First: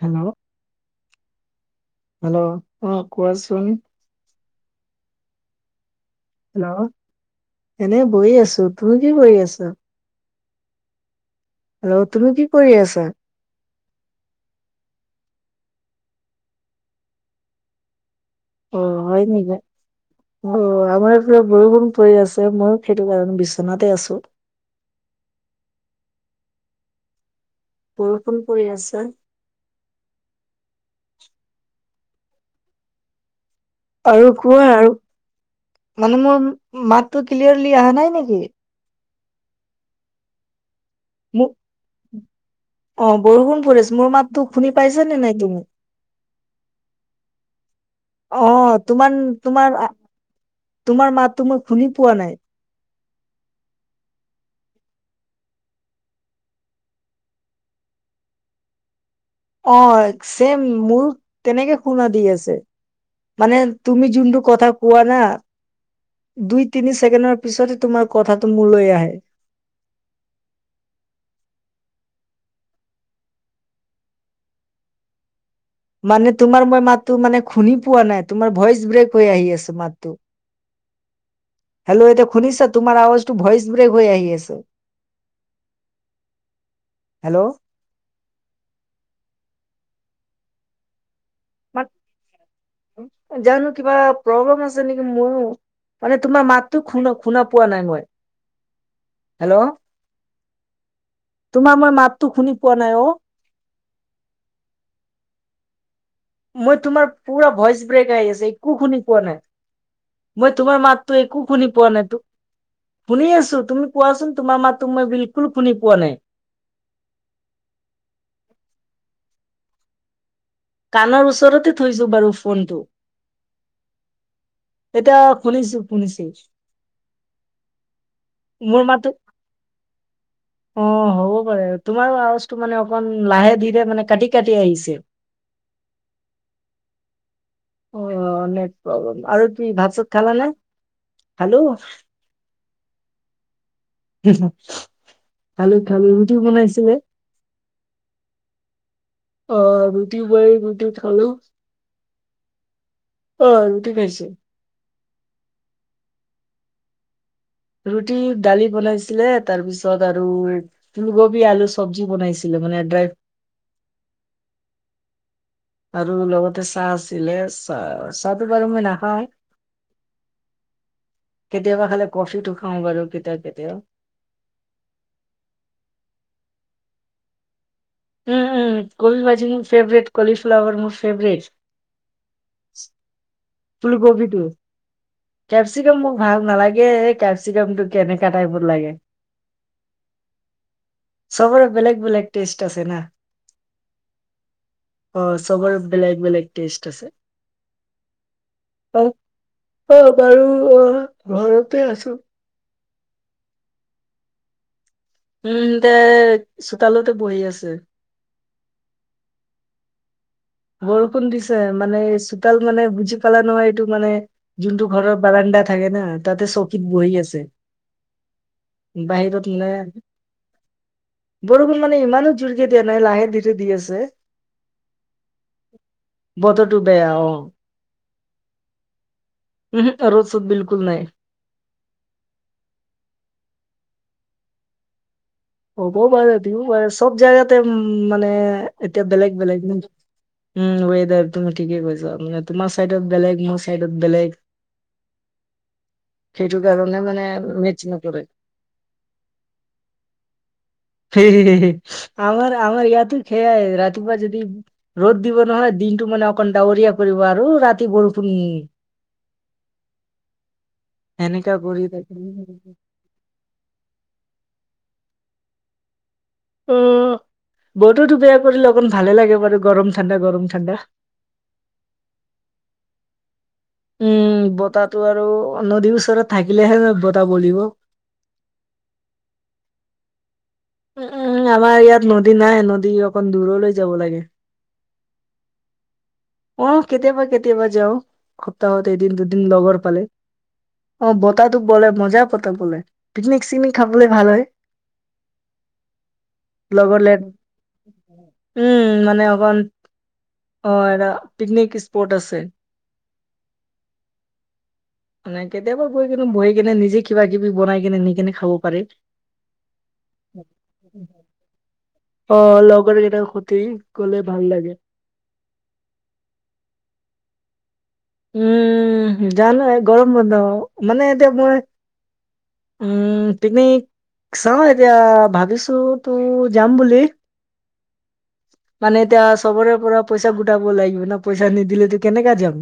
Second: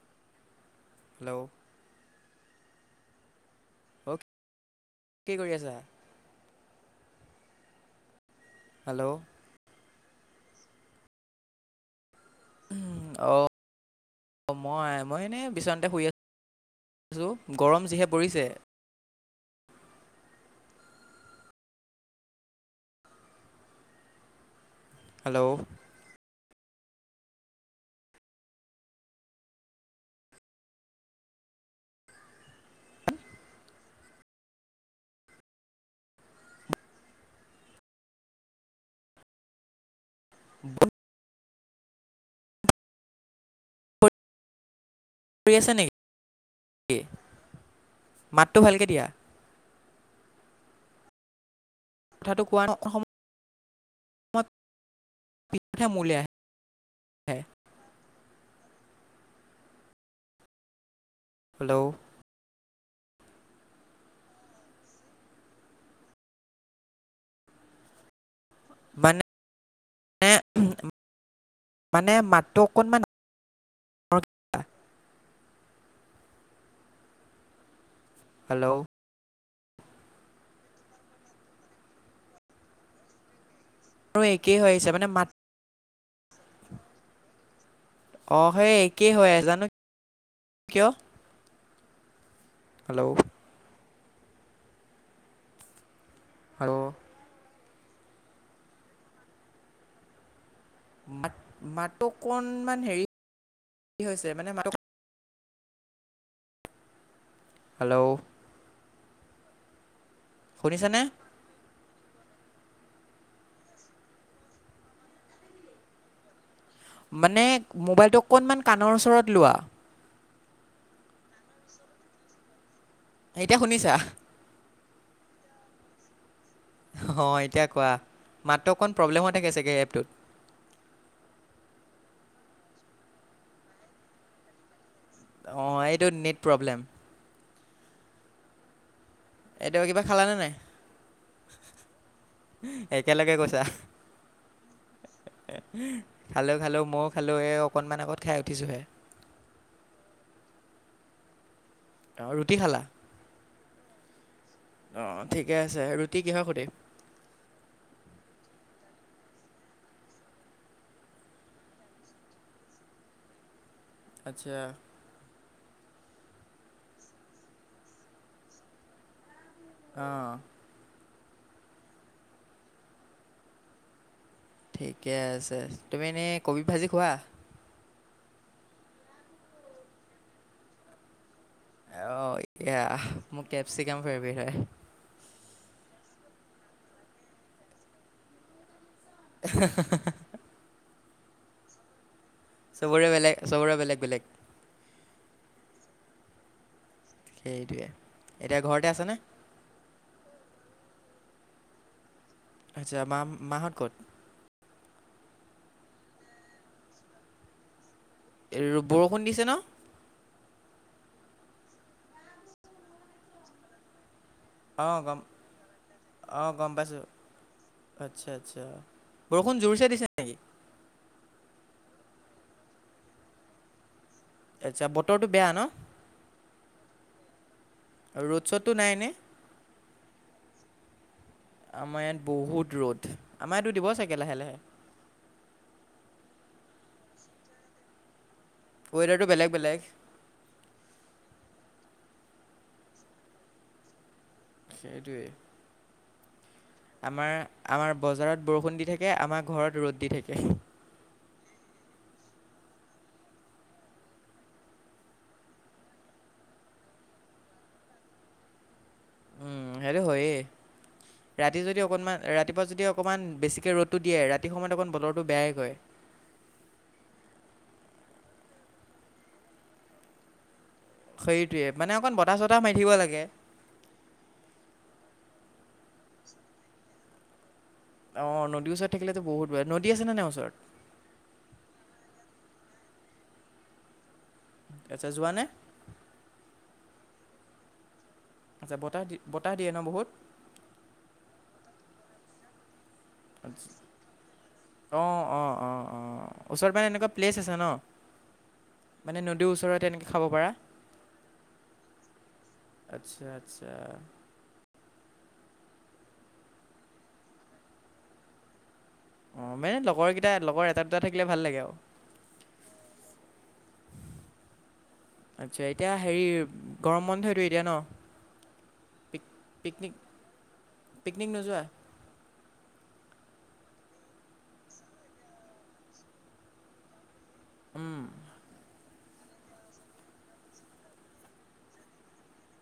Hello hello hello অ' কোৱাচোন। অ কি কৰি আছা। হেল্ল' এনে বহি আছো তুমি কি হেল্ল' কৰি আছা। হেল্ল' তুমি কি কৰি আছা। অঁ মই মই এনেই বিচনাতে শুই আছো গৰম যিহেতু পৰিছে। অ হয় নেকি অ, আমাৰ এই ফালে বৰষুণ পৰি আছে মই সেইটো কাৰণে বিচনাতে আছো। হেল্ল' বৰষুণ পৰি আছে। আৰু কোৱা আৰু মানে মোৰ মাতটো ক্লিয়াৰলি অহা নাই নেকি? [inaudible] অ, বৰষুণ পৰি আছে মোৰ মাতো শুনি পাইচা নে নাই কৰি তুমি। আছে নেকি অ, মাতটো ভালকৈ দিয়া তোমাৰ তোমাৰ মাত- তোমাক কথাটো কোৱাৰ সম- [unintelligible] অ, ছেম মোৰো তেনেকে হেল্ল' শুনা দি আছে। মানে তুমি যোনটো কথা কোৱা না- দুই তিনি ছেকেণ্ডৰ পিছতে তোমাৰ কথা- টো মোলৈ আহে। মানে মানে মাতটো অকণমান- ডাঙৰকে দিয়া। মানে তোমাৰ মই মাতটো মানে শুনি পোৱা নাই তোমাৰ হেল্ল' ভইচ ব্ৰেক হৈ আহি আছো মাতটো। হেল্ল এতিয়া খুনিছা তোমাৰ আৱাজ টো ভইচ- হৈ আৰু আহি একেই আছে হৈ আহিছে মানে মাত হেল্ল'- অ, সেই একেই হয় জানো কিয়- মাত হেল্ল' নাজানো কিবা প্ৰব্লেম আছে নেকি ময়ো- মানে তোমাৰ মাতটো হেল্ল' খুনা শুনা পোৱা নাই মই হেল্ল' - মাত মাতটো পোৱা অকণমান নাই অ হেৰি হৈছে মানে মাত - মই তোমাৰ পুৰা ভইচ হেল্ল' ব্ৰেক আহি আছে একো শুনি পোৱা নাই। মই তোমাৰ শুনিছানে মাততো একো শুনি পোৱা নাইতো- শুনি আছো তুমি কোৱাচোন তোমাৰ মাতো মই বিলকুল শুনি পোৱা নাই। মানে মোবাইলটো অকণমান কাণৰ ওচৰত লোৱা। কাণৰ ওচৰতে থৈছো বাৰু ফোনটো। এতিয়া শুনিছা? এতিয়া শুনিছো শুনিছো। অ এতিয়া কোৱা মাত্ৰ মোৰ অকণ মাতো প্ৰব্লেম হৈ থাকে চাগে এপটোত। অ হ'ব পাৰে তোমাৰো আৱাজটো মানে অকমান লাহে ধীৰে মানে কাটি কাটি আহিছে। অ এইটো নেট প্ৰব্লেম। অ নেট প্ৰব্লেম আৰু তুমি এইটো ভাত কিবা চাত খালা খালানে নে। নাই হেল্ল'। একেলগে কৈছা [unintelligible] খালোঁ খালোঁ মইও খালোঁ এ অকনমান আগত খাই উঠিছো হে। অ ৰুটি বনাই ৰুটি খালোঁ। অ ৰুটি খালা। অ ৰুটি খাইছোঁ। অ ঠিকে আছে ৰুটি কিহৰ সৈতে। ৰুটি দালি বনাইছিলে তাৰ পিছত আৰু ফুলকবি আলু চব্জি বনাইছিলে। মানে ড্ৰাইভ। আচ্ছা। আৰু লগতে চাহ আছিলে চাহ চাহটো বাৰু মই নাখাওঁ। অহ। কেতিয়াবা খালে কফিটো খাওঁ বাৰু কেতিয়া কেতিয়া। ঠিকে আছে তুমি এনেই কবি ভাজি খোৱো? উম উম কবি ভাজি মোৰ ফেভৰেট কলি ফ্লাৱাৰ মোৰ ফেভৰেট। অহ এয়া মোৰ কেপচিকাম ফেভৰেট ফুলকবিটো। হয়। কেপচিকাম মোক ভাল নালাগে কেপচিকামটো কেনেকা টাইপৰ লাগে। [unintelligible] চবৰে বেলেগ বেলেগ। টেষ্ট আছে না চবৰে বেলেগ চবৰে বেলেগ বেলেগ অ চবৰ বেলেগ -বেলেগ টেষ্ট আছে। সেইটোৱে এতিয়া ঘৰতে আছে অ', নে? বাৰু অ ঘৰতে আছোঁ। আচ্ছা মা মাহত ক'ত? উম দে চোতালতে বহি আছে। বৰষুণ দিছে নহ। বৰষুণ দিছে মানে চোতাল মানে বুজি পালা নহয় এইটো মানে যোনটো অঁ গম ঘৰৰ বাৰাণ্ডা থাকে না অঁ তাতে গম চকীত পাইছোঁ বহি আছে আচ্ছা আচ্ছা বাহিৰত বৰষুণ মানে জোৰ চ দিছে নেকি বৰষুণ মানে ইমানো জুৰিকে দিয়া নাই লাহে দিটো দি আছে এ যাব বতৰটো বেয়া অ ৰ'ড শ্ব'ত টো নাই নে উহু ৰ'দ চ'দ বিলকুল নাই। আমাৰ ইয়াত বহুত ৰ'দ আমাৰ ইয়াতো দিব চাগে লাহে লাহে হ'ব পাৰে দিব পাৰে চব জেগাতে উ মানে এতিয়া বেলেগ বেলেগ উ ৱদাৰ তুমি ঠিকে কৈছ তোমাৰ চাইডত বেলেগ মোৰ চাইডত বেলেগ সেইটোৱে সেইটো কাৰণে মানে আমাৰ মেচ আমাৰ নকৰে। বজাৰত বৰষুণ দি থাকে আমাৰ ঘৰত ৰ'দ দি থাকে আমাৰ আমাৰ ইয়াতো খেয়াই ৰাতিপুৱা যদি ৰ'দ দিব নহয় দিনটো মানে অকণ ডাৱৰীয়া কৰিব আৰু ৰাতি বৰষুণ উম হেৰি হয় এনেকা ৰাতি কৰি যদি থাকে। অকণমান ৰাতিপুৱা যদি অকণমান বেছিকে ৰ'দটো দিয়ে ৰাতি সময়ত অকমান বতৰটো বেয়াই কয় অ বতৰতো বেয়া কৰিলে অকন ভালে লাগে বাৰু গৰম ঠাণ্ডা গৰম ঠাণ্ডা সেইটোৱে মানে অকণ বতাহ চতাহ মাৰি থাকিব লাগে উম বতাহটো আৰু নদীৰ ওচৰত থাকিলেহে ন বতাহ বলিব অ নদীৰ ওচৰত থাকিলেতো বহুত ব নদী আছে নাই ওচৰত উ উম আমাৰ ইয়াত নদী নাই নদী অকণ দূৰলৈ যাব লাগে আচ্ছা যোৱা নে অ কেতিয়াবা কেতিয়াবা যাও আচ্ছা সপ্তাহত বতাহ এদিন দি দুদিন বতাহ দিয়ে ন লগৰ পালে বহুত অ বতাহটো বলে মজা পতা বলে পিকনিক চিকনিক খাবলৈ ভাল হয় অহ অ অ অ ওচৰ পে লগৰ এনেকুৱা লে প্লেচ আছে ন উম মানে নদীৰ অকণ ওচৰতে এনেকৈ খাব পাৰা অ আৰু পিকনিক স্পট আছে আচ্ছা আচ্ছা মানে কেতিয়াবা বৈ কিনে বহি কিনে নিজে কিবা কিবি বনাই কিনে নিকনে খাব পাৰিম অ মানে লগৰ কেইটা লগৰ এটা দুটা থাকিলে ভাল লাগে আৰু অ লগৰ কেইটা ক্ষতি গ'লে ভাল লাগে আচ্ছা এতিয়া হেৰি গৰম বন্ধটোো এতিয়া ন পিক উম জানো পিকনিক গৰম বন্ধ মানে পিকনিক এতিয়া মই নোযোৱা উম পিকনিক চাওঁ এতিয়া ভাবিছো তো যাম বুলি উম, মানে এতিয়া চবৰে পৰা পইচা গোটাব লাগিব না পইচা নিদিলেেতো কেনেককা যাম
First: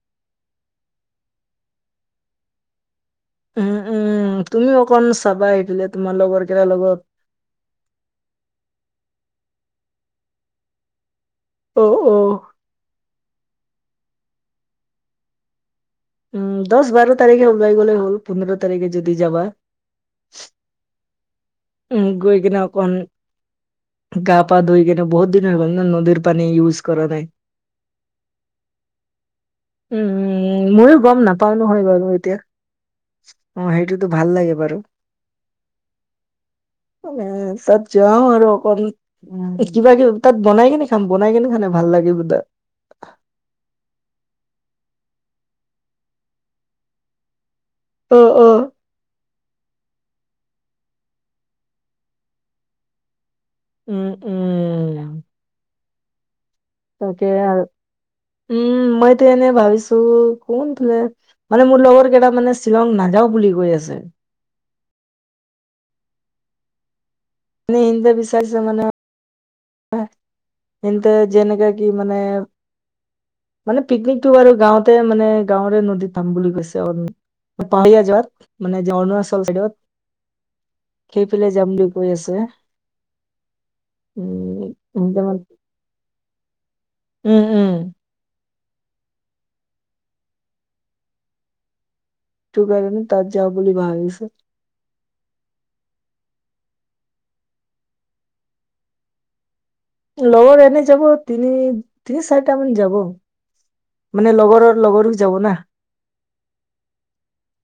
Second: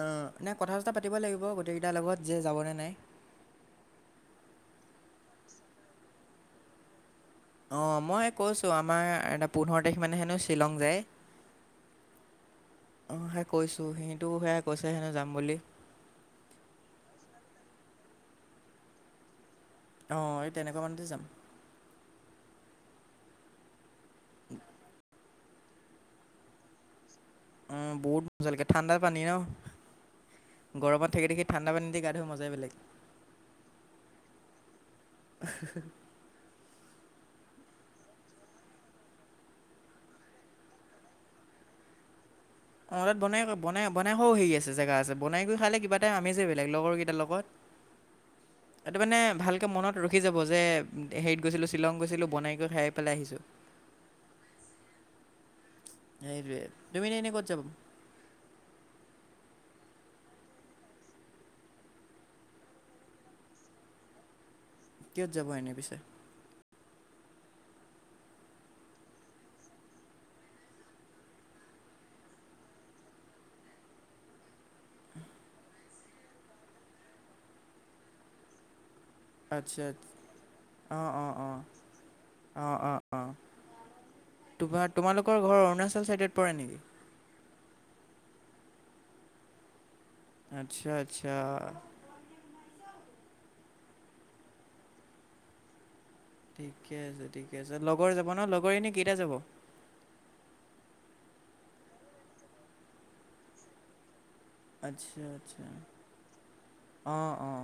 আহ নাই কথা চথা পাতিব লাগিব গোটেইকেইটাৰ লগত যে যাবনে নাই উম, উম, তুমি অকণ চাবা আহকিল তোমাৰ লগৰ কেলাৰ লগত অ মই কৈছো আমাৰ এ পোন্ধৰ তাৰিখ মানে হেনো শ্বিলং যায় উ উ কৈছো সিহটো সেয়াই কৈছে হেনো যাম বুলি উম দহ বাৰ তাৰিখে ওললাই গ'লে হ'ল পোন্ধৰ তাৰিখে যদি যাবা অ এই তেনেকুৱা মানুহতে যাম গৈ কিনে অকণ গা পা ধইকনে বহত দিন গ ন নদীৰ পানী ইয়উজ কৰা নাই উম বহুত মজাালকে ঠাণ্ডা পানী ন উম, ময়ো গৰমত গম থাকি থাকি নাপাও ঠাণ্ডা নহয় পানী দি বাৰু গা ধুই এতিয়া মজাই বেলেগ অ সেইটোতো ভাল লাগে বাৰু। এ তাত যাওঁ আৰু অকন কিবা কিবি তাত বনাই কেনে খাম বনাই কেনে খাই ভাল লাগে বোধহয়। অ তাত বনাই বনাই বনাই খোৱা হেৰি আছে জেগা আছে বনাই গৈ খালে কিবা এটা আমেজই বেলেগ লগৰ কেইটাৰ লগত। অ অ। ভালকে মনত ৰখি যাব যে হেৰিত গৈছিলো শ্বিলং গৈছিলো বনাই গৈ খাই পেলাই আহিছো। উম উম। সেইটোৱে তুমি এনে তাকে এনেই ক'ত যাব আৰু উম মইতো এনে ভাবিছো। [unintelligible] কোনফালে মানে মোৰ লগৰ কেইটা মানে শ্বিলং নাযাওঁ বুলি কৈ আছে। কিহত যাব এনে পিছে? মানে [unintelligible] বিচাৰিছে মানে। সিহঁতে যেনেকা কি মানে। মানে পিকনিকটো বাৰু গাঁৱতে মানে গাঁৱৰে নদীত খাম বুলি কৈছে অ। পাহাৰীয়া যোৱাত মানে অৰুণাচল চাইদত। আচ্ছা অঁ অঁ সেইফালেই অঁ যাম বুলি কৈ আছে অঁ অঁ অঁ উম তোমাৰ তোমালোকৰ উম। অৰুণাচল চাইডত পৰে নেকি? উম উম। আচ্ছা আচ্ছা,। সিটো কাৰণে তাত যাওঁ বুলি ভাবিছোঁ। ঠিকে আছে ঠিকে আছে লগৰে যাব নহ লগৰ এনে কেইটা যাব? লগৰ এনে যাব তিনি তিনি চাৰিটা মান যাব। মানে লগৰৰ লগৰ আচ্ছা যাব না, আচ্ছা অঁ অঁ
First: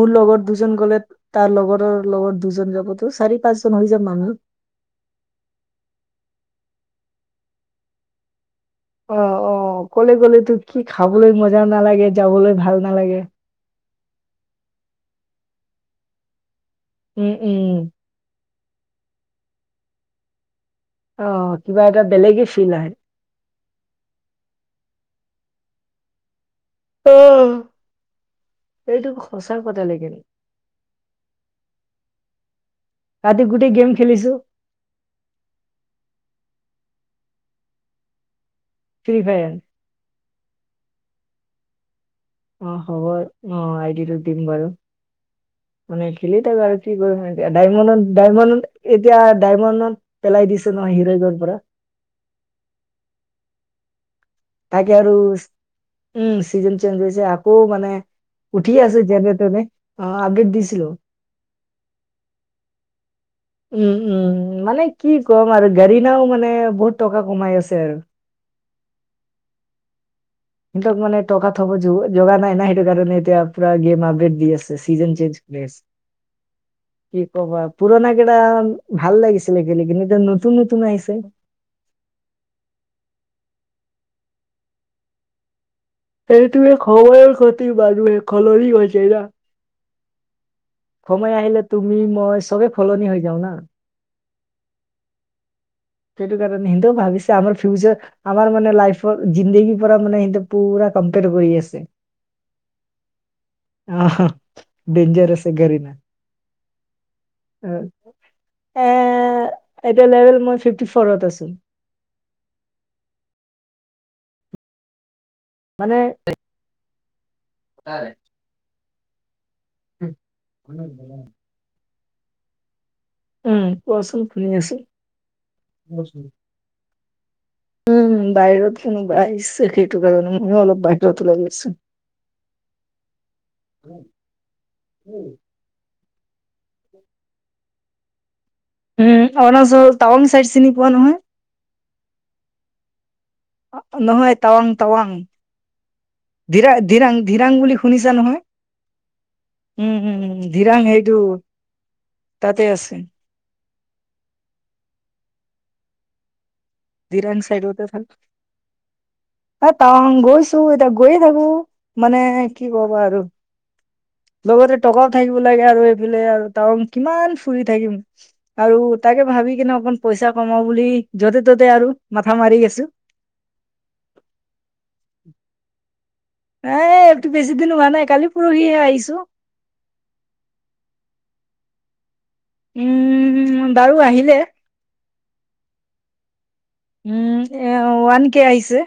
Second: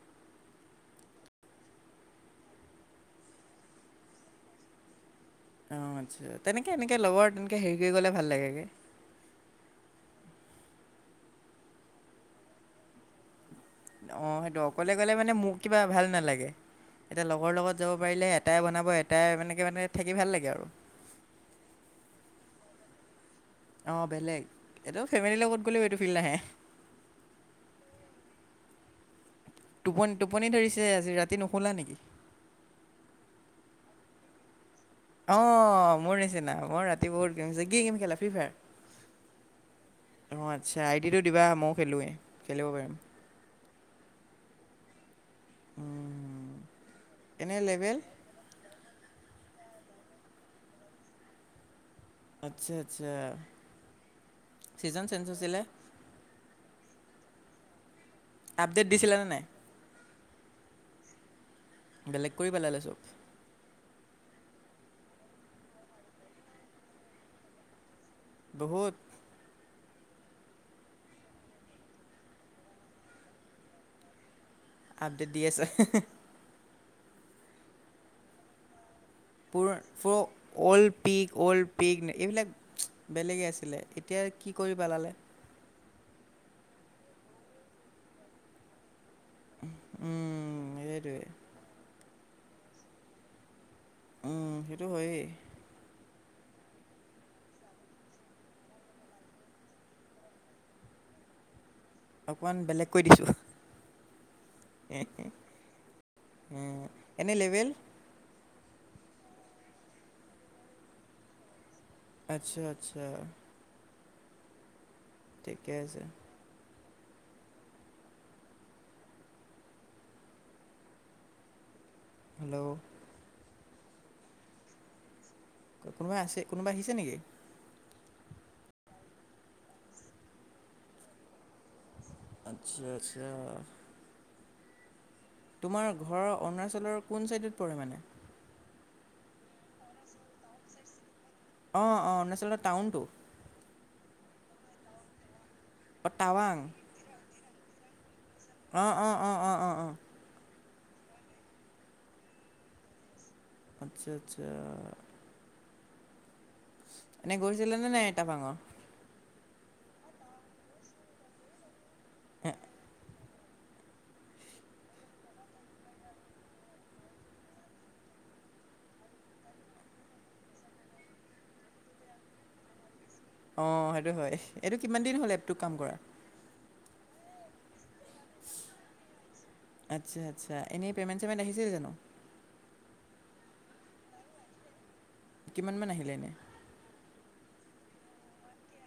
মোৰ লগত। দুজন গ'লে তাৰ লগৰৰ লগত দুজন যাবতো চাৰি পাঁচজন হৈ যাম মানুহ। অ আচ্ছা তেনেকে এনেকে লগৰ তেনেকে হেৰি কৰি গলে ভাল লাগে। অ অ অকলে অকলেটো কি খাবলৈ মজা নালাগে যাবলৈ ভাল নালাগে। অ সেইটো অকলে গলে মানে মোক কিবা ভাল নালাগে এতিয়া উম লগৰ লগত উম যাব পাৰিলে। এটাই বনাব এটাই মানে কি মানে থাকি ভাল লাগে আৰু। অ কিবা এটা বেলেগে ফিল আহে। অ বেলেগ এইটো ফেমিলিৰ লগত গ'লেও এইটো ফিল নাহে। অ এইটো। সঁচা কথা লেকিন টোপনি টোপনি ধৰিছে আজি ৰাতি নুশুলা নেকি? ৰাতি গোটেই গেম খেলিছোঁ। অ মোৰ নিচিনা মই ৰাতি বহুত গেম যে কি গেম খেলা ফ্ৰ্ৰী ফায়াৰ? ফ্ৰী ফায়াৰ অ আচ্ছা আইদিটো দিবা মইও খেলোৱে। অ হ'ব অ আইডিটো দিম বাৰু। মানে খেলি উম, থাকোঁ আৰু কি কৰিম এনে লেভেল দাইমণ্ডন দাইমণ্ড। এতিয়া ডায়মণ্ডত পেলাই দিছে নহয় হিৰাইকৰ পৰা। আচ্ছা আচ্ছা। তাকে ছিজন আৰু চেঞ্জ হৈছিলে উম চিজন চেঞ্জ হৈছে আকৌ মানে। উঠি আপডেট আছে দিছিলানে যেনে নাই তেনে অ আপডেট দিছিলোঁ। বেলেগ কৰি পেলালে চব। উম উম মানে কি ক'ম আৰু গাড়ীনাও মানে বহুত টকা কমাই আছে আৰু। বহুত। সিহঁতক মানে টকা থব জগা নাই না সেইটো কাৰণে এতিয়া পুৰা গেম আপডেট দি আছে। ছিজন আপডেট চেঞ্জ দি হৈ আছে কি ক'বা পুৰণা কেইটা। ভাল লাগিছিলে পুৰ খেলি কিন্তু এতিয়া পুৰ নতুন নতুন অল্ড আহিছে পিক অল্ড পিক এইবিলাক বেলেগে আছিলে। এতিয়া কি কৰি পেলালে। সেইটোৱে সময়ৰ ক্ষতি বাৰু। [unintelligible] উম। সেইটোৱে সময় আহিলে তুমি মই চবে সলনি হৈ যাওঁ না। উম সেইটো হয়েই। সেইটো কাৰণে সিহঁতেও ভাবিছে আমাৰ ফিউচাৰ আমাৰ মানে লাইফৰ জিন্দগীৰ পৰা মানে পুৰা। কম্পেয়াৰ কৰি আছে। অকণমান বেলেগকৈ দিছোঁ। আহা। উ এনে লেবেল এ এতিয়া লেভেল মই ফিফটি ফৰত আছো। আচ্ছা আচ্ছা। ঠিকে আছে। বাৰে [inaudible] হেল্ল' উম কোৱাচোন শুনি আছো। কোনোবা আছে কোনোবা আহিছে নেকি? উম বাহিৰত কোনোবা আহিছে সেইটো কাৰণে ময়ো অলপ বাহিৰত ওলাই গৈছো। আচ্ছা আচ্ছা। তোমাৰ ঘৰৰ অৰুণাচলৰ কোন চাইডত পৰে মানে? উম চ টাৱং চাইড চিনি পোৱা নহয়? অ, অ, অৰুণাচলৰ টাউনতটো নহয় তাৱাং তাৱাং অ, তাৱাং ধিৰাং বুলি শুনিছা নহয়? অ অ অ অ অ অ। ধীৰাং সেইটো তাতে আছে। আচ্ছা আচ্ছা। এনে ধিৰাং চাইডতে গৈছিলেনে নাই চাল টাৱাঙৰ এ তাৱাং গৈছো এতিয়া গৈয়ে থাকো মানে কি কবা আৰু। [inaudible] লগতে টকাও থাকিব লাগে আৰু এইফালে আৰু তং কিমান ফুৰি থাকিম আৰু তাকে ভাবি কিনে অকণ পইচা কমাও বুলি য'তে ত'তে আৰু মাথা মাৰি আছো। অঁ সেইটো হয় এইটো কিমান দিন হ'ল এপটোত কাম কৰা এ একতো বেছি দিন হোৱা নাই কালি পৰহিহে আহিছো। চমেট আহিছে জানো। উম বাৰু আহিলে। কিমান মান আহিলে এনে। উম এ ওৱান কে আহিছে।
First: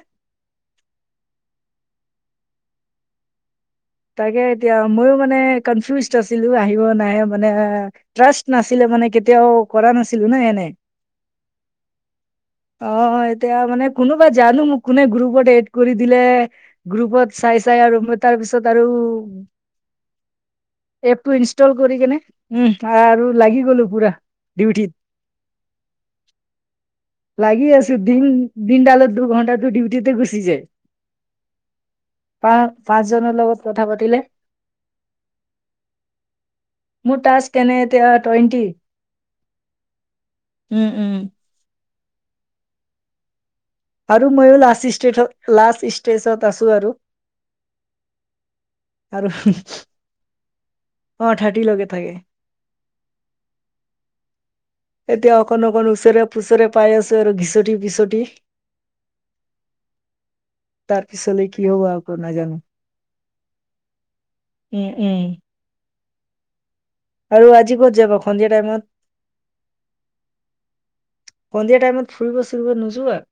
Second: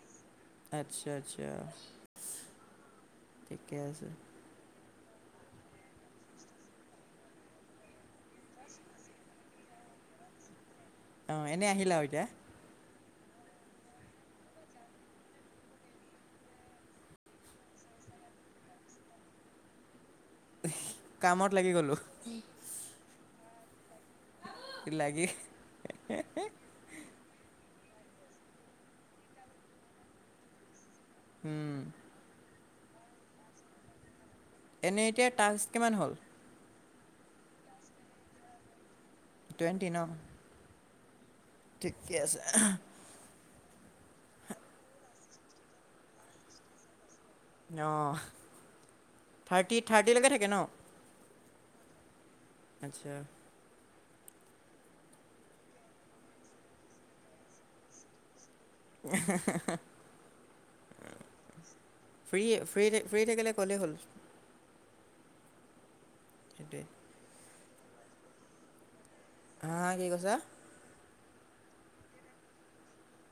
আচ্ছা আচ্ছা। ঠিকে আছে তাকে এতিয়া মইও মানে কনফিউজ আছিলোঁ আহিব নাই মানে ট্ৰাষ্ট নাছিলে মানে কেতিয়াও কৰা নাছিলো ন এনে অ, এনেই আহিলা এতিয়া। অ এতিয়া মানে কোনোবা জানো মোক কোনে গ্ৰুপত এড কৰি দিলে গ্ৰুপত চাই চাই আৰু। তাৰপিছত আৰু এপ টো কামত লাগি ইনষ্টল কৰি গ'লোঁ কেনে লাগি গ'লো পুৰা। ই ডিউটিত লাগে কি দ দিনডালত দুঘণ্টাটো ডিউটতে গুচি যায়। উম। প পাঁচজনৰ লগত কথা পাতিলে। এনে এতিয়া টাস্ক কিমান হ'ল? মোৰ টাাস্ক কেনে এতিয়া টুৱেণ্টি। টুৱেণ্ট ন? উম উম। ঠিকে আছে আৰু ময়ো লাষ্ট ষ্টেথ লাষ্ট ষ্টেজত আছো আৰু অ আৰু থাৰ্টি থাৰ্টিলৈকে থাকে ন অ থাৰ্টি লৈকে থাকে আচ্ছা এতিয়া অকণ অকণ ওচৰে পুচৰে পাই আছো আৰু ঘিচটি পিচটি তাৰ পিছলৈ কি হ'ব আকৌ ফ্ৰী নাজানো ফ্ৰী ফ্ৰী থাকিলে ক'লেই হ'ল উম-উম। সেইটোৱেইে। আৰু আজি ক'ত যাব সন্ধিয়া টাইমত? হা কি কৈছা? সন্ধিয়া টাইমত ফুৰিব ফুৰিব নোযোৱা আৰু।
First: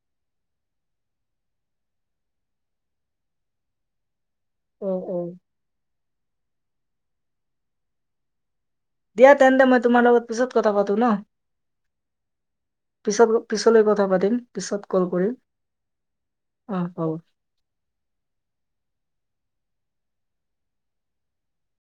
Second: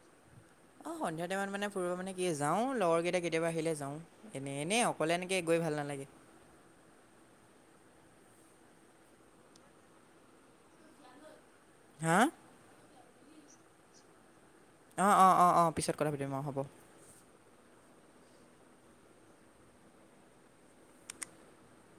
অ, সন্ধিয়াতোই মানে ফুব মানে কি যাওঁ লগৰ কেইটা কেতিয়াবা আহিলে যাওঁ। এনেই-এনেই উম, অকলে উম। এনেকে গৈ ভাল নালাগে। দিয়া তেন্তে মই তোমাৰ লগত পিছত কথা পাতো ন। হা? পিছত - পিছলৈ কথা পাতিম পিছত কল অঁ কৰিম অঁ অঁ অঁ পিছত কথা পাতিম অঁ হ'ব আহ পাব।